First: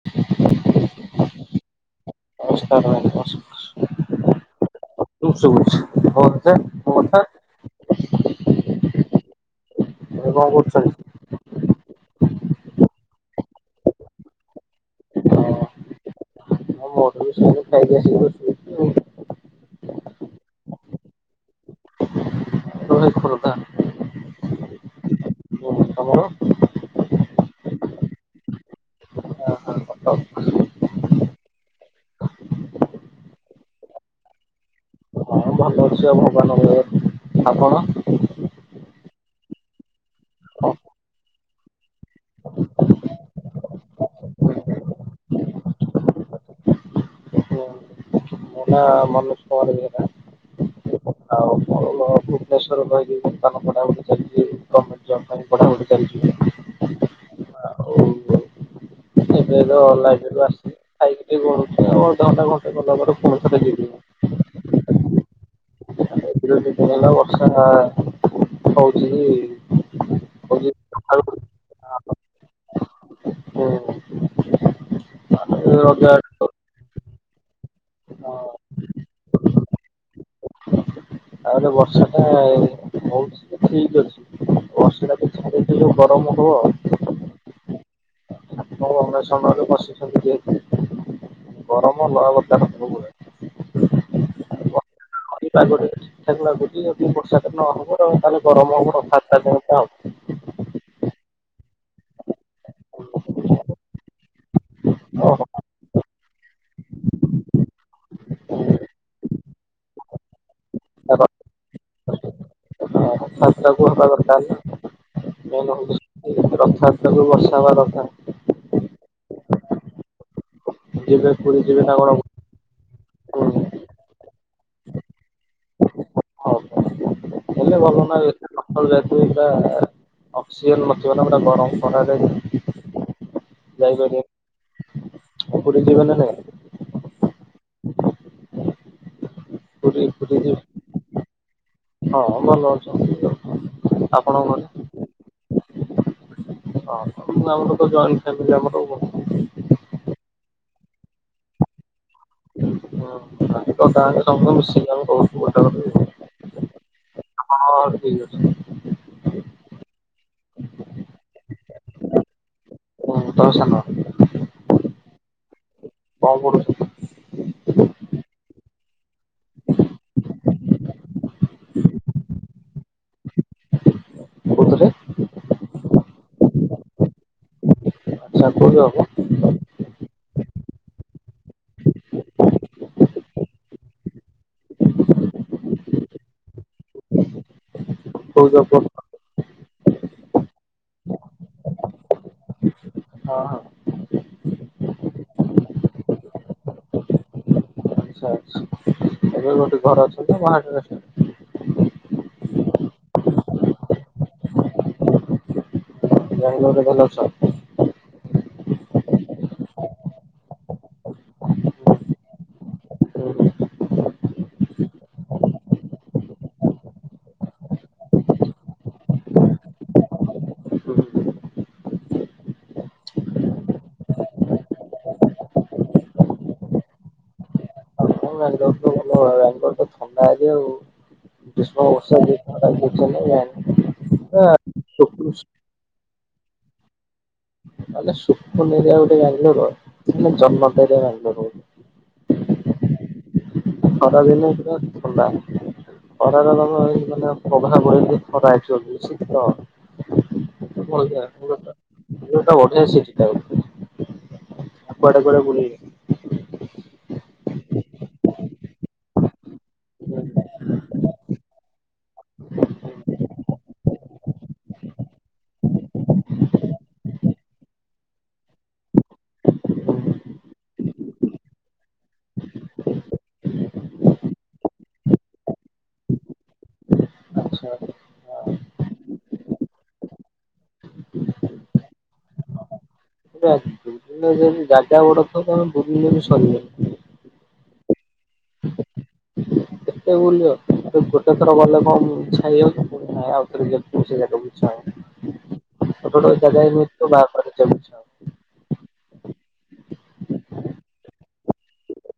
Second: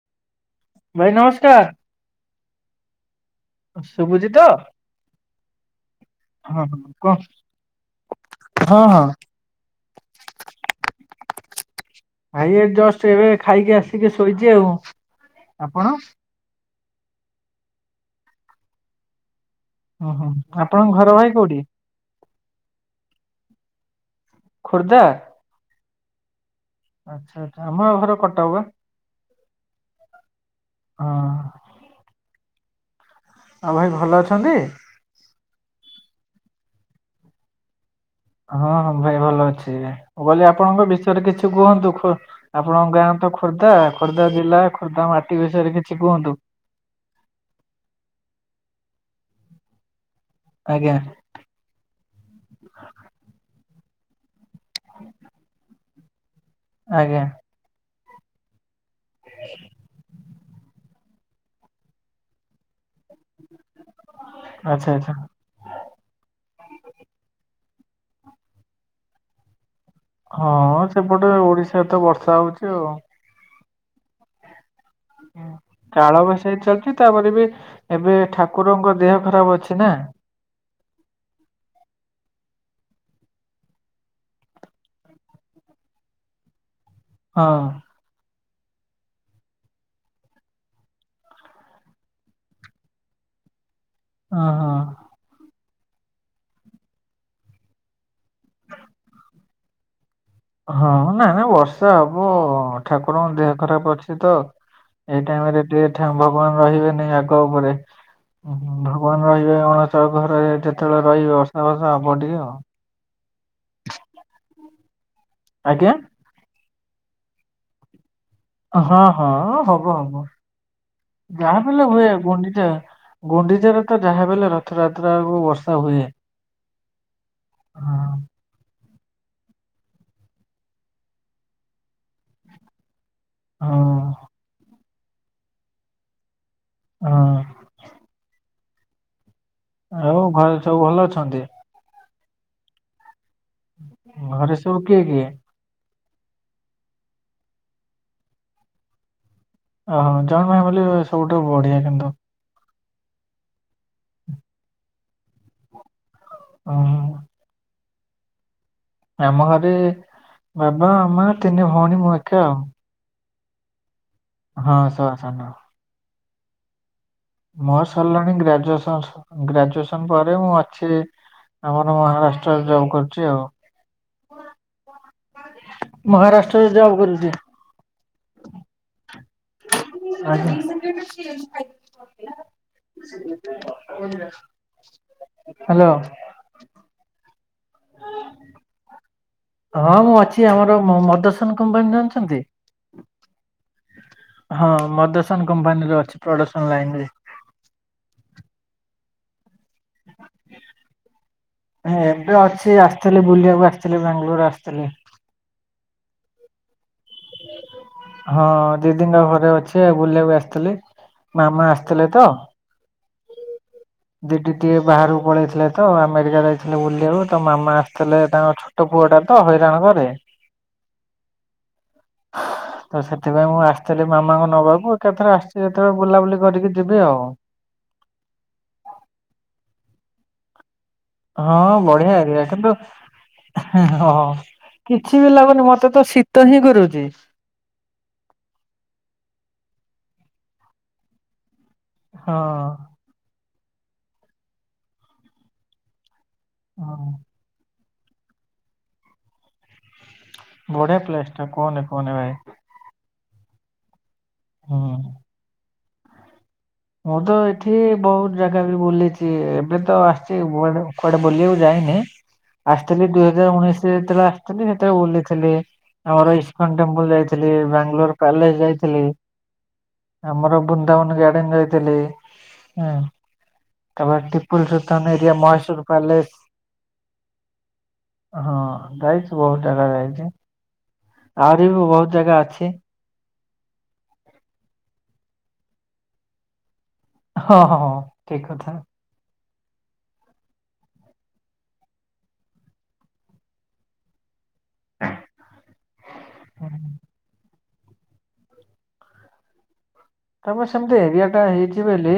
[inaudible] ଭାଇ ନମସ୍କାର। ନମସ୍କାର ଭାଇ ନମସ ଶୁଭୁଛି ତ [unintelligible] ମୋ କଥା ହଁ ହଁ ମୋ କଣ କଥା। ହଁ ହଁ। ଏବେ କଣ କରଛନ୍ତି? ଭାଇ ଏ ଜଷ୍ଟ ଏବେ ଖାଇକି ଆସିକି ଶୋଇଛି ଆଉ ଆପଣ? ହଁ ମୋର ସେଇ ଖାଇକି ଆସିିକି ବସିଛି। ଓହୋ ଆପଣଙ୍କ ଘର ଭାଇ କୋଉଠି? ଆମର ଭାଇ ଖୋର୍ଦ୍ଧା। ଖୁର୍ଦ୍ଧା? ହୁଁ ତମର? ଆଚ୍ଛା ଆଚ୍ଛା ଆମ ଘର କଟକ ବା ହଁ ଭଲ ଅଛି ଆଉ ହଁ। ଆଉ ଭାଇ ଭଲ ଅଛନ୍ତି? ସେ ଭଗବାନଙ୍କ ଦୟାରୁ ଆପଣ? ହଁ ହଁ ଭାଇ ଭଲ ଅଛି ବୋଲି ଆପଣଙ୍କ ବିଷୟରେ କିଛି କୁହନ୍ତୁ। ଆପଣଙ୍କ ଗାଁ ତ ଖୋର୍ଦ୍ଧା ଖୋର୍ଦ୍ଧା ଜିଲ୍ଲା ଖୋର୍ଦ୍ଧା ମାଟି ବିଷୟରେ କିଛି କୁହନ୍ତୁ। ମୋ ନା ମନୋଜ କୁମାର ବେହେରା। ଆଜ୍ଞା। ଆଉ [unintelligible] ଭୁନେଶ୍ୱର କହିାନ ପଢ଼ାପଢି ଚାଲିଛି ଗର୍ଣ୍ଣମେଣ୍ଟ ଜବ୍ ପାଇଁ ପଠାପଢ଼ି ଚାଲିଛି। ଆଜ୍ଞା। ହଁଁ ସେ ଲାଇଫ ଆ [unintelligible] ଖାଇକି ଟିକେ ଗଡୁଚି ଆଉ। ଅଧ ଘଣ୍ଟା ଘଣ୍ଟେ ଗଲା ପରେ ପଇସା [unintelligible] ଆଚ୍ଛା -ଆଚ୍ଛା। [unintelligible] [unintelligible] ହଉଚି ବି। ହଁ ସେପଟେ ଓଡିଶାରେ ତ ବର୍ଷା ହଉଚି ଆଉ। ହୁଁ ମାନେ ରଜ କାଳ ଆଡକୁ ବୈଶାଖୀ ଚାଲିଚି ତାପରେ ବି ଏବେ ହଁ ଠାକୁରଙ୍କ ଦେହ ଖରାପ ଅଛି ନା। ଆଉଲେ ବର୍ଷା ଟେ ହଉ ଠିକ୍ ଅଛି। ବର୍ଷା ଟାକୁ ଛାଡିଦେଲେ ଯଉ ଗରମ ହବ। ହଁ। [unintelligible] [unintelligible] ଗରମ ନୂଆ ବର୍ତ୍ତମାନ ହଉନାହିଁ। ଓ -ହଁ। ଏ ପାଗ ଟା ଟିକେ ଠିକ୍‌ ଠାକ୍ ଲାଗୁଚି ଯଦି ବର୍ଷାଟା ନ ହବ ଆଉ ତାହେଲେ ଗରମ ହବ ରଥଯାତ୍ରା ପାଇଁ। [unintelligible] ହଁ -ନା -ନା ବର୍ଷା ହବ ଠାକୁରଙ୍କ ଦେହ ଖରାପ ଅଛି ତ। ଏଇ ହବ। ଟାଇମ୍ ରେ ଟିକେ ଠା- ଭଗବାନ୍ ରହିବେନି ଆଗ ଉପରେ। ଓ ଭଗବାନ୍ ରହିବେ ଅଣସର ଘରେ ଯେତେବେଳେ ରହିବେ ବର୍ଷା ଫର୍ଷା ହବ ଟିକେ ଆଉ। [unintelligible] ଆଜ୍ଞା। ଏଇ ରଥଯାତ୍ରା କୁ ବର୍ଷା ହବା ଦରକାର୍। ହଁ -ହଁ ହବ- ହବ ଯିବେ ପୁରୀ ଯାହାବି ଯିବେ ହେଲେ ନା ହୁଏ କଣ? ଗୁଣ୍ଡିଚା ଗୁଣ୍ଡିଚାରେ ତ ଯାହାବି ହେଲେ ରଥଯାତ୍ରାକୁ ବର୍ଷା ହୁଏ। କଲେ ହଁ ଭଲନା [unintelligible] ଅକ୍ସିଜେନ୍ ନଥିବ ନା ପୁରା ଗରମ୍ ଖରାରେ ହଁ ଯାଇପାରିବେ। [unintelligible] ହଁ। ପୁରୀ ଆଉ ପୁରୀ ଘରେ ଯିବେ ସବୁ ଭଲ ଅଛନ୍ତି? ହଁ ଭଲ ଅଛନ୍ତି। ଘରେ ସବୁ କିଏ କିଏ? ଆମର ତ ଜଏଣ୍ଟ୍ ଫ୍ୟାମିଲି ଆମର ଆଉ କଣ। ଓହୋ ଜଏଣ୍ଟ୍ ଫ୍ୟାମିଲି ସବୁଠୁ ବଢିଆ କିନ୍ତୁ। [unintelligible] ଓ -ହୁଁ। ହଁ- ହଁ- ଠିକ୍ ଅଛି। ଆମ ଘରେ ବାବା ମା ତିନି ଭଉଣୀ ମୁଁ ଏକା ଆଉ। ତମେ ସାନ। ହଁ ସବା ସାନ। କଣ ପଡୁଛି। ମୋର ସରିଲାଣି ଗ୍ରାଜୁଏସନ ଗ୍ରାଜୁଏସନ ପରେ ମୁଁ ଅଛି। ଆମର ମହାରାଷ୍ଟ୍ରରେ ଜବ୍ କରୁଛି ଆଉ। କୋଉଥିରେ ମହାରାଷ୍ଟ୍ରରେ ଜବ କରୁଛି। ବହୁ ହବ। [unintelligible] ହ୍ୟାଲୋ। କୋଉ ଜବ କରୁଛ? ହଁ ମୁଁ ଅଛି ଆମର ମଦସନ କମ୍ପାନୀରେ ଅଛନ୍ତି। ହଁ ହଁ। ହଁ ମଦସନ କମ୍ପାନୀରେ ଅଛି ପ୍ରଡକ୍ସନ ଲାଇନରେ। ଆଛା ଆଛା କଉଠି ଘରେ ଅଛନ୍ତି ନା ବାହାରେ ଅଛନ୍ତି ଏବେ ଅଛି ଆସିଥିଲି ବୁଲିବାକୁ ଆସିଥିଲି ବେଙ୍ଗେଲୋର ଆସିଥିଲି। [unintelligible] ଭଲ ଅଛ। ହଁ ଦିଦିନ ଘରେ ଅଛି ବୁଲିବାକୁ ଆସିଥିଲି‌ ମାମା ଆସିଥିଲେ ତ। [unintelligible] ଦିଦି ଟିକେ ବାହାରକୁ ପଳେଇଥିଲେ ତ ଆମେରିକା ଯାଇଥିଲେ ବୁଲିବାକୁ ତ ମାମା ଆସିଥିଲେ ତାଙ୍କ। ଟ ପୁଅଟା ତ ହଇରାଣ କରେ। [unintelligible] ତ ସେଥିପାଇଁ ମୁଁ ଆସିଥିଲି ମାମାଙ୍କ ନବାବୁ ଏକାଥର ଆସିଛି ଯେତେବେଳେ ବୁଲାବୁଲି କରିକି ଯିବି ଆଉ। [unintelligible] ଆ ଯେଉ। ହଁ ବଢିଆ ଏଆ କିନ୍ତୁ ଚେନ୍ନାଇ ହଁ। ବାଙ୍ଗଲୋର ପୁରା କିଛି ସୁକୁନ ବି ଲାଗୁନି ମୋତେ ତ ଶୀତ ହିଁ କରୁଛି। [unintelligible] ଏରିଆ ଗୋଟେ ବାଙ୍ଗାଲୋର ଜନ୍ମତ ଏରିଆ ବାଙ୍ଗାଲୋର। ହଁ। ଖରା ଦିନେ ପୁରା ଥଣ୍ଡା ଖରା [unintelligible] ହଁ। ମାନେ। [unintelligible] ଶୀତ [unintelligible] ବଢିଆ ପ୍ଲେସ ଟା କୁହନି କୁହନି ଭାଇ ବଢିଆ ସିଷ୍ଟମ ହୁଁ। କୁଆଡ଼େ କୁଆଡ଼େ ବୁଲିଲୁ ମୁଁ ତ ଏଠି ବହୁତ ଜାଗା ବି ବୁଲିଛି ଏବେ ତ ଆସିଛି କୁଆଡେ ବୁଲିବାକୁ ଯାଇନି। ଆସିଥିଲି ଦୁଇ ହଜାର ଉଣେଇଶରେ ଯେତେବେଳେ ଆସିଥିଲି ସେତେବେଳେ ବୁଲିଥିଲି। ଆମର ଇସ୍କନ ଟେମ୍ପଲ ଯାଇଥିଲି ବାଙ୍ଗାଲୋର ପ୍ୟାଲେସ ଯାଇଥିଲି। ଆମର ବୃନ୍ଦାବନ ଗାଡେନ ଯାଇଥିଲି ହୁଁ। ତାପରେ ଟିପୁଲ ସୁଲତାନ ଏରିଆ ମହେଶୁର ପ୍ୟାଲେସ। ଆଛା ହଁ ଯାଇଛି ବହୁତ ଜାଗା ଯାଇଛି। ଆହୁରି ବି ବହୁତୁ ଜାଗା ଅଛି [unintelligible] ଯାଗା ଗୁଡାକ ତମେ ବୁଲି ଲେ ବି ସରିବନି ହଁ ହଁ ହ ଠିକ କଥା କେତେ ବୁଲିବ ଗୋଟେଥର ଗଲେ କଣ ଇଚ୍ଛା ହେଇଯାଉଛି ପୁଣି ଆଉଥରେ ଯିବାକୁ ସେଇ ଜାଗା- [unintelligible] ତମେ ସେମିତି ଏରିଆ ଟା ହେଇଛି ବୋଲି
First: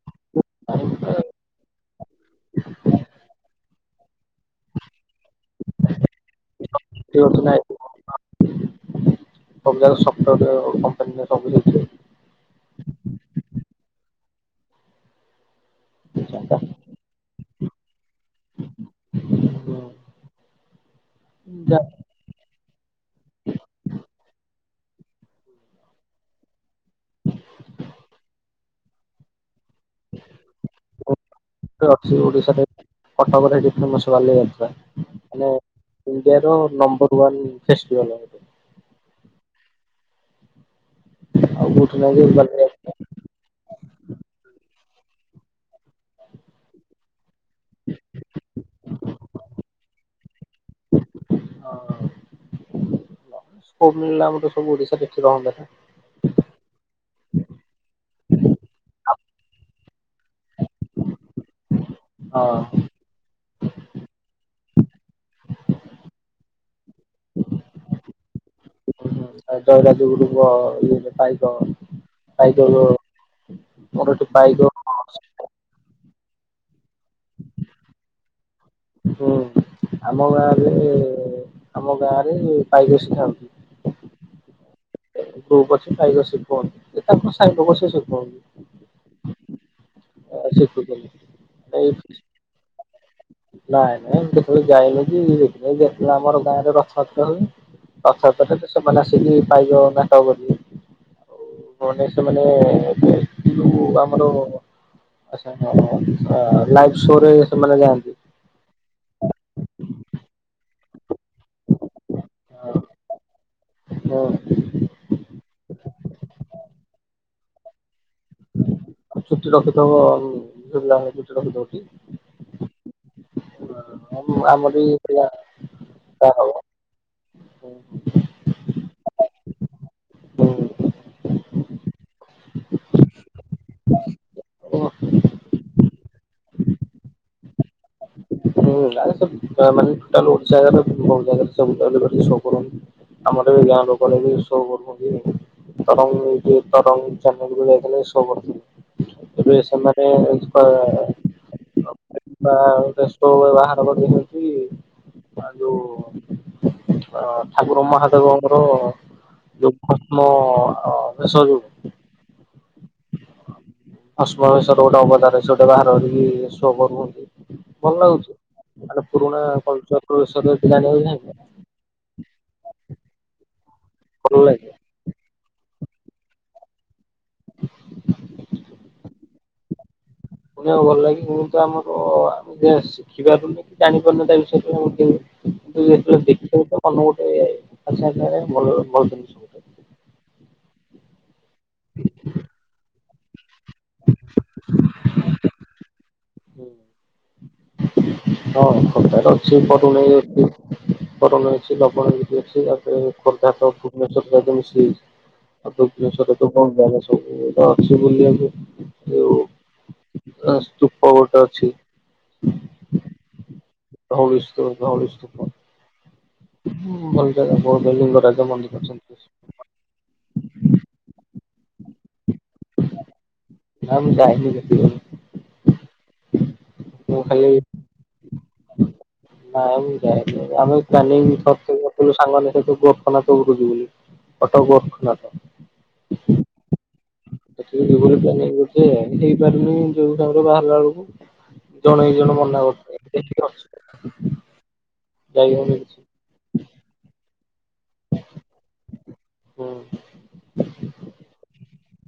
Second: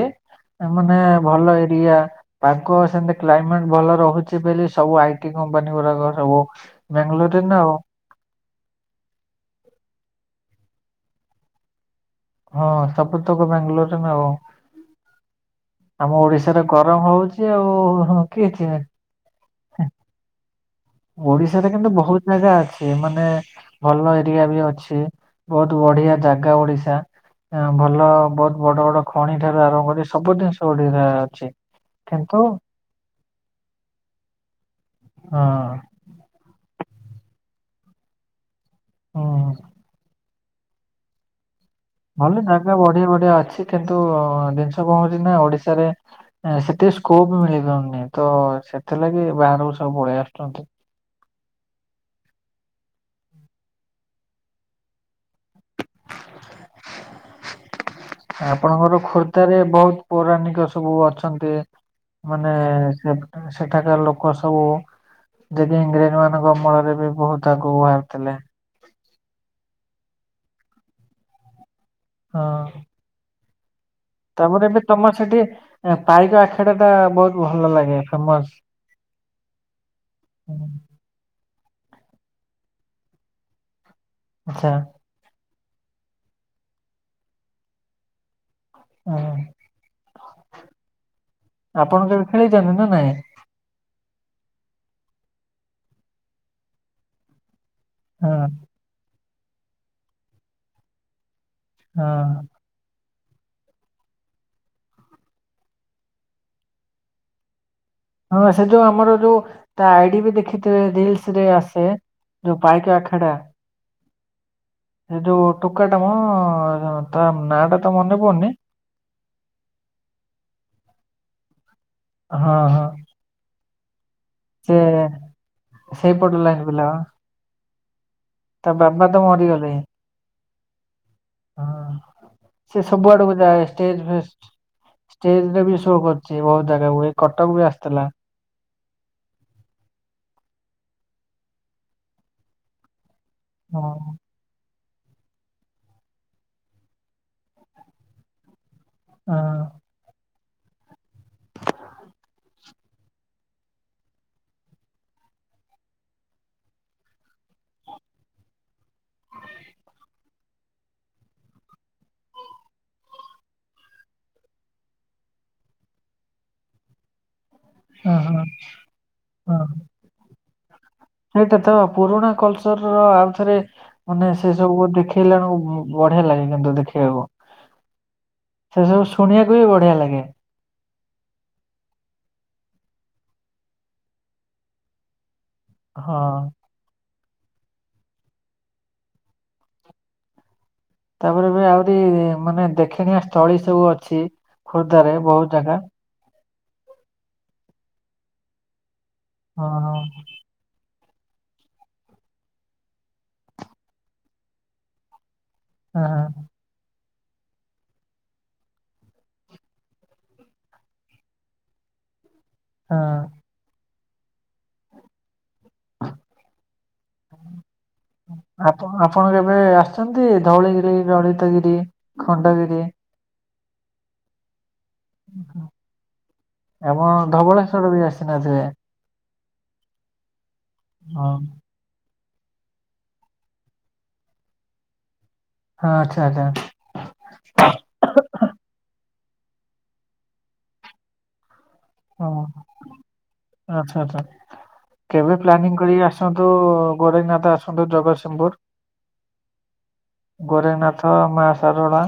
ମାନେ ହଉନି। ଭଲ ଏରିଆ ପାଗ ସେମିତି କ୍ଲାଇମେଟ ଭଲ ରହୁଛି ବୋଲି ସବୁ ଆଇଟି କମ୍ପାନୀ ଗୁଡାକ ସବୁ ବେଙ୍ଗେଲୋରରେ ନା ଆଉ ସବୁ ଜାଗା ରେ ସଫ୍ଟୱର କମ୍ପାନୀରେ। [unintelligible] ହଁ ସବୁତକ ବାଙ୍ଗାଲୋରରେ ନା ଆଉ। ଆମ ଓଡିଶାରେ ଗରମ ହଉଚି ଆଉ କିଏ କିଏ [unintelligible] ଓଡିଶାରେ କିନ୍ତୁ ବହୁତ ଜାଗା ଅଛି। ମାନେ ଭଲ ଏରିଆ ବି ଅଛି। ବହୁତୁ ବଢିଆ ଜାଗା ଓଡିଶା। ଭଲ ବହୁତୁ ବଡ ବଡ ଖଣି ଠାରୁ ଆରମ୍ଭ କରି ସବୁ ଜିନିଷ ଓଡିଶା ରେ ଅଛି। ଅଛି କିନ୍ତୁ ଓଡିଶାରେ କଟକରେ ଫେମସ ବାଲି ଯାତ୍ରା। ହଁ ମାନେ ଇଣ୍ଡିଆ ର ନମ୍ବର ୱାନ୍ ଫେଷ୍ଟିଭାଲ୍। ହଁ ହଁ। [unintelligible] ଭଲ ଜାଗା ବାଲିଯାତ୍ରା। ବଢିଆ ବଢିଆ ଅଛି। କିନ୍ତୁ ଜିନିଷ କଣ ହଉଛି ନା ଓଡିଶାରେ ସେଠି ସ୍କୋପ୍ ମିଳିପାରୁନି। ତ ସେଥିଲାଗି ବାହାରକୁ ସବୁ ପଳେଇ ଆସୁଚନ୍ତି। ହଁ [unintelligible] ଆମର ସବୁ ଓଡିଶା ଦେଖି। [unintelligible] [inaudible] ଆପଣଙ୍କର ଖୋର୍ଦ୍ଧା ରେ ବହୁତ୍ ପୌରାଣିକ ସବୁ ଅଛନ୍ତି। ନା ମାନେ ହଁ। ସେଠା ସେଠାକାର ଲୋକ ସବୁ [unintelligible] ଇଂରେଜ ମାନଙ୍କ ଅମଳରେ ବି ବହୁତ୍ ଆଗକୁ ବାହାରୁଥିଲେ। ଆ ଜୟୀରାଜଗୁରୁ [unintelligible] ପାଇକ। ପାଇକ ହଁ ମୋର ଏଠି ପାଇକ ତାପରେ ବି ତମର ସେଠି ପାଇକ ଆଖେଡା ଟା ବହୁତୁ ଭଲ ଲାଗେ ଫେମସ। ହୁଁ। ଆମ ଗାଁରେ ଆମ ଗାଁରେ ପାଇକ ଶିଖା ହଉଚି। ଆଚ୍ଛା। ଗ୍ରୁପ ଅଛି ପାଇକ ଶିଖଉଛନ୍ତି। ତାଙ୍କ ସାଇ ଲୋକ ସେ ଶିଖଉଚନ୍ତି। [unintelligible] ଅ ଶିଖୁଚନ୍ତି। ଆପଣ କେବେ ଖେଳିଛନ୍ତି ନା ନାଇଁ? ନାଇଁ ନାଇଁ କେତେବେଳେ ଯାଇନି କି ଯେତେବେଳେ ଆମର ଗାଁ ରେ ରଥଯାତ୍ରା ହୁଏ ହଁ ରଥଯାତ୍ରାରେ ତ ସେମାନେ ଆସିକି ପାଇକ ନାଟକ କରିବେ। [unintelligible] ସେମାନେ। ହଁ [unintelligible] ସେ ଯୋଉ ଆମର [unintelligible] ଲାଇଫ୍ ଶୋରେ ସେମାନେ ଯାଆନ୍ତି। ହଁ ସେ ଯୋଉ ଆମର ଯୋଉ ତା ଆଇଡି ବି ଦେଖିଥିବେ ରିଲ୍ସ ରେ ଆସେ। ଯୋଉ ପାଇକ ଆଖେଡା। ହଁ। ସେ ଯୋଉ ଟୋକାଟା ମ ତା ନାଁ ଟା ତ ମନେ ପଡୁନି। ଚୁଟି ରଖିଥିବ ଆଉ। [unintelligible] ହଁ ହଁ। ହଁ ଆମର ସେ ବି ପିଲା ସେଇପଟ ହବ। ଲାଇନରୁ। ପିଲା। ତା ବାବା ତ ମରିଗଲେ। ହଁ। ସେ ସବୁ ଆଡକୁ ଯାଏ ଷ୍ଟେଜ ଫେଜ୍ ଷ୍ଟେଜ ରେ ବି ଶୋ କରିଚି। ବହୁତ ଜାଗାକୁ ଏ କଟକ କୁ ବି ଆସିଥିଲା। ହୁଁ ଆସନ୍ତି। ତା ମାନେ ଟୋଟାଲ୍ ଓଡ଼ିଶା [unintelligible] ଶୋ କରନ୍ତି। ଆମର ବି ଗାଁ ହଁ ଲୋକରେ ବି ଶୋ କରୁଛନ୍ତି। ତରଙ୍ଗ ଏଇ ଯେ ତରଙ୍ଗ ଚ୍ୟାନେଲ କୁ ଯାଇଥିଲେ ଶୋ କରିଛନ୍ତି। ହଁ ଏବେ ସେମାନେ। [unintelligible] [inaudible] [unintelligible] ବାହାର କରି। [unintelligible] ଠାକୁର ମହାଦେବଙ୍କର ଯୋଉ ଛଦ୍ମ ବେଶ ଯୋଉ [unintelligible] ର ଗୋଟେ ଅବତାର ସେ ଗୋଟେ ବାହାର କରିକି ସୋ କରୁଚନ୍ତି। ଭଲ ହଁ ଲାଗୁଚି। ହଁ ମାନେ ପୁରୁଣା ହଁ। କଲ୍ଚର। [unintelligible] ସେଇଟା ତ ପୁରୁଣା କଲଚରର ଆଉଥରେ ମାନେ ଭଲ ସେ ଲାଗେ। ସବୁ ଦେଖ୍। ପିଲାଙ୍କୁ ବଢିଆ ଲାଗେ କିନ୍ତୁ ଦେଖିବାକୁ। ସେ ସବୁ ଶୁଣିବାକୁ ବି ବଢିଆ ଲାଗେ। ଶୁଣିବାକୁ ଭଲ ଲାଗେ। ମୁଁ ତ ଆମର। [unintelligible] ଶିଖି ପାରୁନୁ କି ଜାଣିପାରୁନୁ ତା ବିଷୟରେ। [unintelligible] କିନ୍ତୁ ଯେତେବେଳେ ହଁ। ଦେଖିବା ତ ଅନ୍ୟ ଗୋଟେ [unintelligible] ଭଲ ଭଲ ଜିନିଷ୍। ତାପରେ ଏବେ ଆହୁରି ମାନେ ଦେଖଣିଆ ସ୍ଥଳୀ ସବୁ ଅଛି, ଖୋର୍ଦ୍ଧରେ ବହୁତ ଜାଗା। ହୁଁ, ହଁ ଖୋର୍ଦ୍ଧାରେ ଅଛି ହଁ ହଁ ବରୁଣେଇ ଅଛି। ବରୁଣେଇ ଅଛି ଲବଣଗିରି ଅଛି ତାପରେ ଖୋର୍ଦ୍ଧା ତ ଭୁବନେଶ୍ବର ଯାଗେ ମିଶିଯାଇଛି। ହଁ [unintelligible] କଣ ଜାଗା ସବୁ ତ ଅଛି ବୋଲି ଆଜି ଯୋଉ ସ୍ତୁପ ଗୋଟେ ଅଛି। ହଁ। ଧଉଳିସ୍ତ ଧଉଳି ସ୍ତୁପ। ହୁଁ ଭଲ ଜାଗା [unintelligible] ଲିଙ୍ଗରାଜ ମନ୍ଦିର ଆପଣ ଅଛନ୍ତି। ଆପଣ କେବେ ଆସିଛନ୍ତି ଧଉଳିଗିରି, ଲଳିତଗିରି, ଖଣ୍ଡଗିରି? ନା ମୁଁ ଯାଇନି। [unintelligible] ମୁଁ ଆପଣ ଖାଲି ଧବଳେଶ୍ଵର ବି ଆସି ନଥିବେ? ନା ମୁଁ ଯାଇନି। ଆମେ ହଁ ପ୍ଲାନିଂ କରିଥିଲୁ। କିନ୍ତୁ ସାଙ୍ଗମାନଙ୍କ ସହିତ ଗୋରଖନାଥ [unintelligible] ବୋଲି କଟକ ଗୋରଖନାଥ। ହଁ ଆଚ୍ଛା ଆଚ୍ଛା। [unintelligible] ହେଇପାରୁନି, ଯୋଉ ସମୟରେ ବାହାରିଲା ବେଳକୁ ଜଣେ, ଦିଜଣ ହଁ ମନା କରୁଛନ୍ତି। ଦେଖିକି। [unintelligible] ଆଚ୍ଛା ଆଚ୍ଛା, କେବେ ପ୍ଲାନିଂ କିଛି। କରିକି ଆସନ୍ତୁ ଗୋରେଖନାଥ ଆସନ୍ତୁ ଜଗତସିଂହପୁର। ହୁଁ। ଗୋରେଖନାଥ, ମାଆ ଶାରଳା,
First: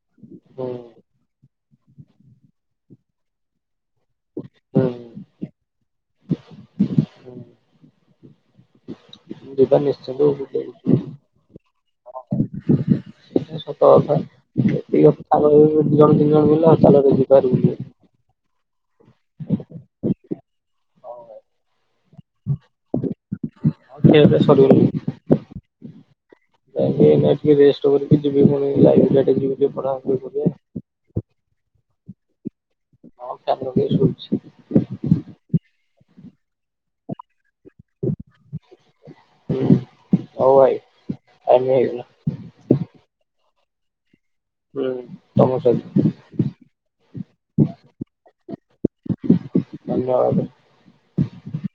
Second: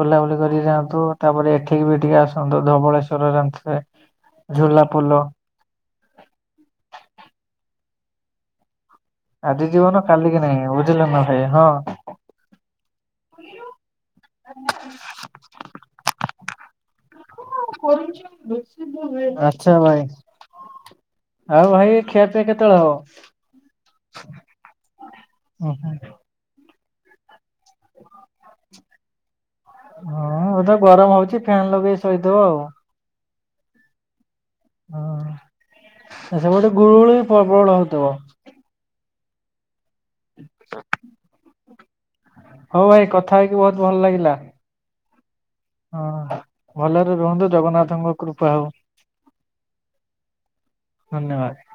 ବୁଲାବୁଲି କରିକି ହୁଁ ଯାଆନ୍ତୁ। ତାପରେ ଏଠିକି ବି ଟିକେ ଆସନ୍ତୁ ଧବଳେଶ୍ୱରରେ ଜାଣିଥିବେ ଝୁଲା ହୁଁ ପୋଲ। ହୁଁ ଆଜି ଯିବା ଜୀବନ ନିଶ୍ଚିନ୍ତ କାଲିକି ନାଇଁ, ବୁଲିବାକୁ। ବୁଝିଲେ ନା ଭାଇ, ହଁ। ଏଇଟା ସତ କଥା। [unintelligible] ସାଙ୍ଗହେଇକି ଯଦି ଜଣେ ତିନି ଜଣ ମିଳିଲେ ହଁ ଚାଲରେ ଯିବାହେରି। ଆଚ୍ଛା ଭାଇ। ଆଉ ଭାଇ ଖିଆପିଆ କେତେବେଳେ ହବ? ଖିଆପିଆ ସରିଲାଣି। ହୁଁ ହୁଁ। ଯାଇକି ଏଇନା ଟିକେ ରେଷ୍ଟ କରିକି ଯିବି ପୁଣି ଲାଇ [unintelligible] ଯିବି। ଟିକେ ପଢାପଢି ହଁ, କରିବା। [unintelligible] ଗରମ ହଉଛି ଫ୍ୟାନ୍ ଲଗେଇ ଶୋଇଥିବ ଆଉ। ହଁ, ଫ୍ୟାନ୍ ଲଗେଇ ଶୋଇଛି। ହଁ, ସେପଟେ ଗୁଳୁଗୁଳି ପ୍ରବଳ ହଉଥିବ? ହୁଁ, ହଁ ଭାଇ ଟାଇମ୍ ହେଇଗଲା। ହଁ ଭାଇ କଥା ହେଇକି ବହୁତ ଭଲ ଲାଗିଲା। ହୁଁ, ତମ ସହି ହଁ ଭଲରେ ରୁହନ୍ତୁ, ଜଗନ୍ନାଥଙ୍କ କୃପା ହଉ। ଧନ୍ୟବାଦ। ଧନ୍ୟବାଦ।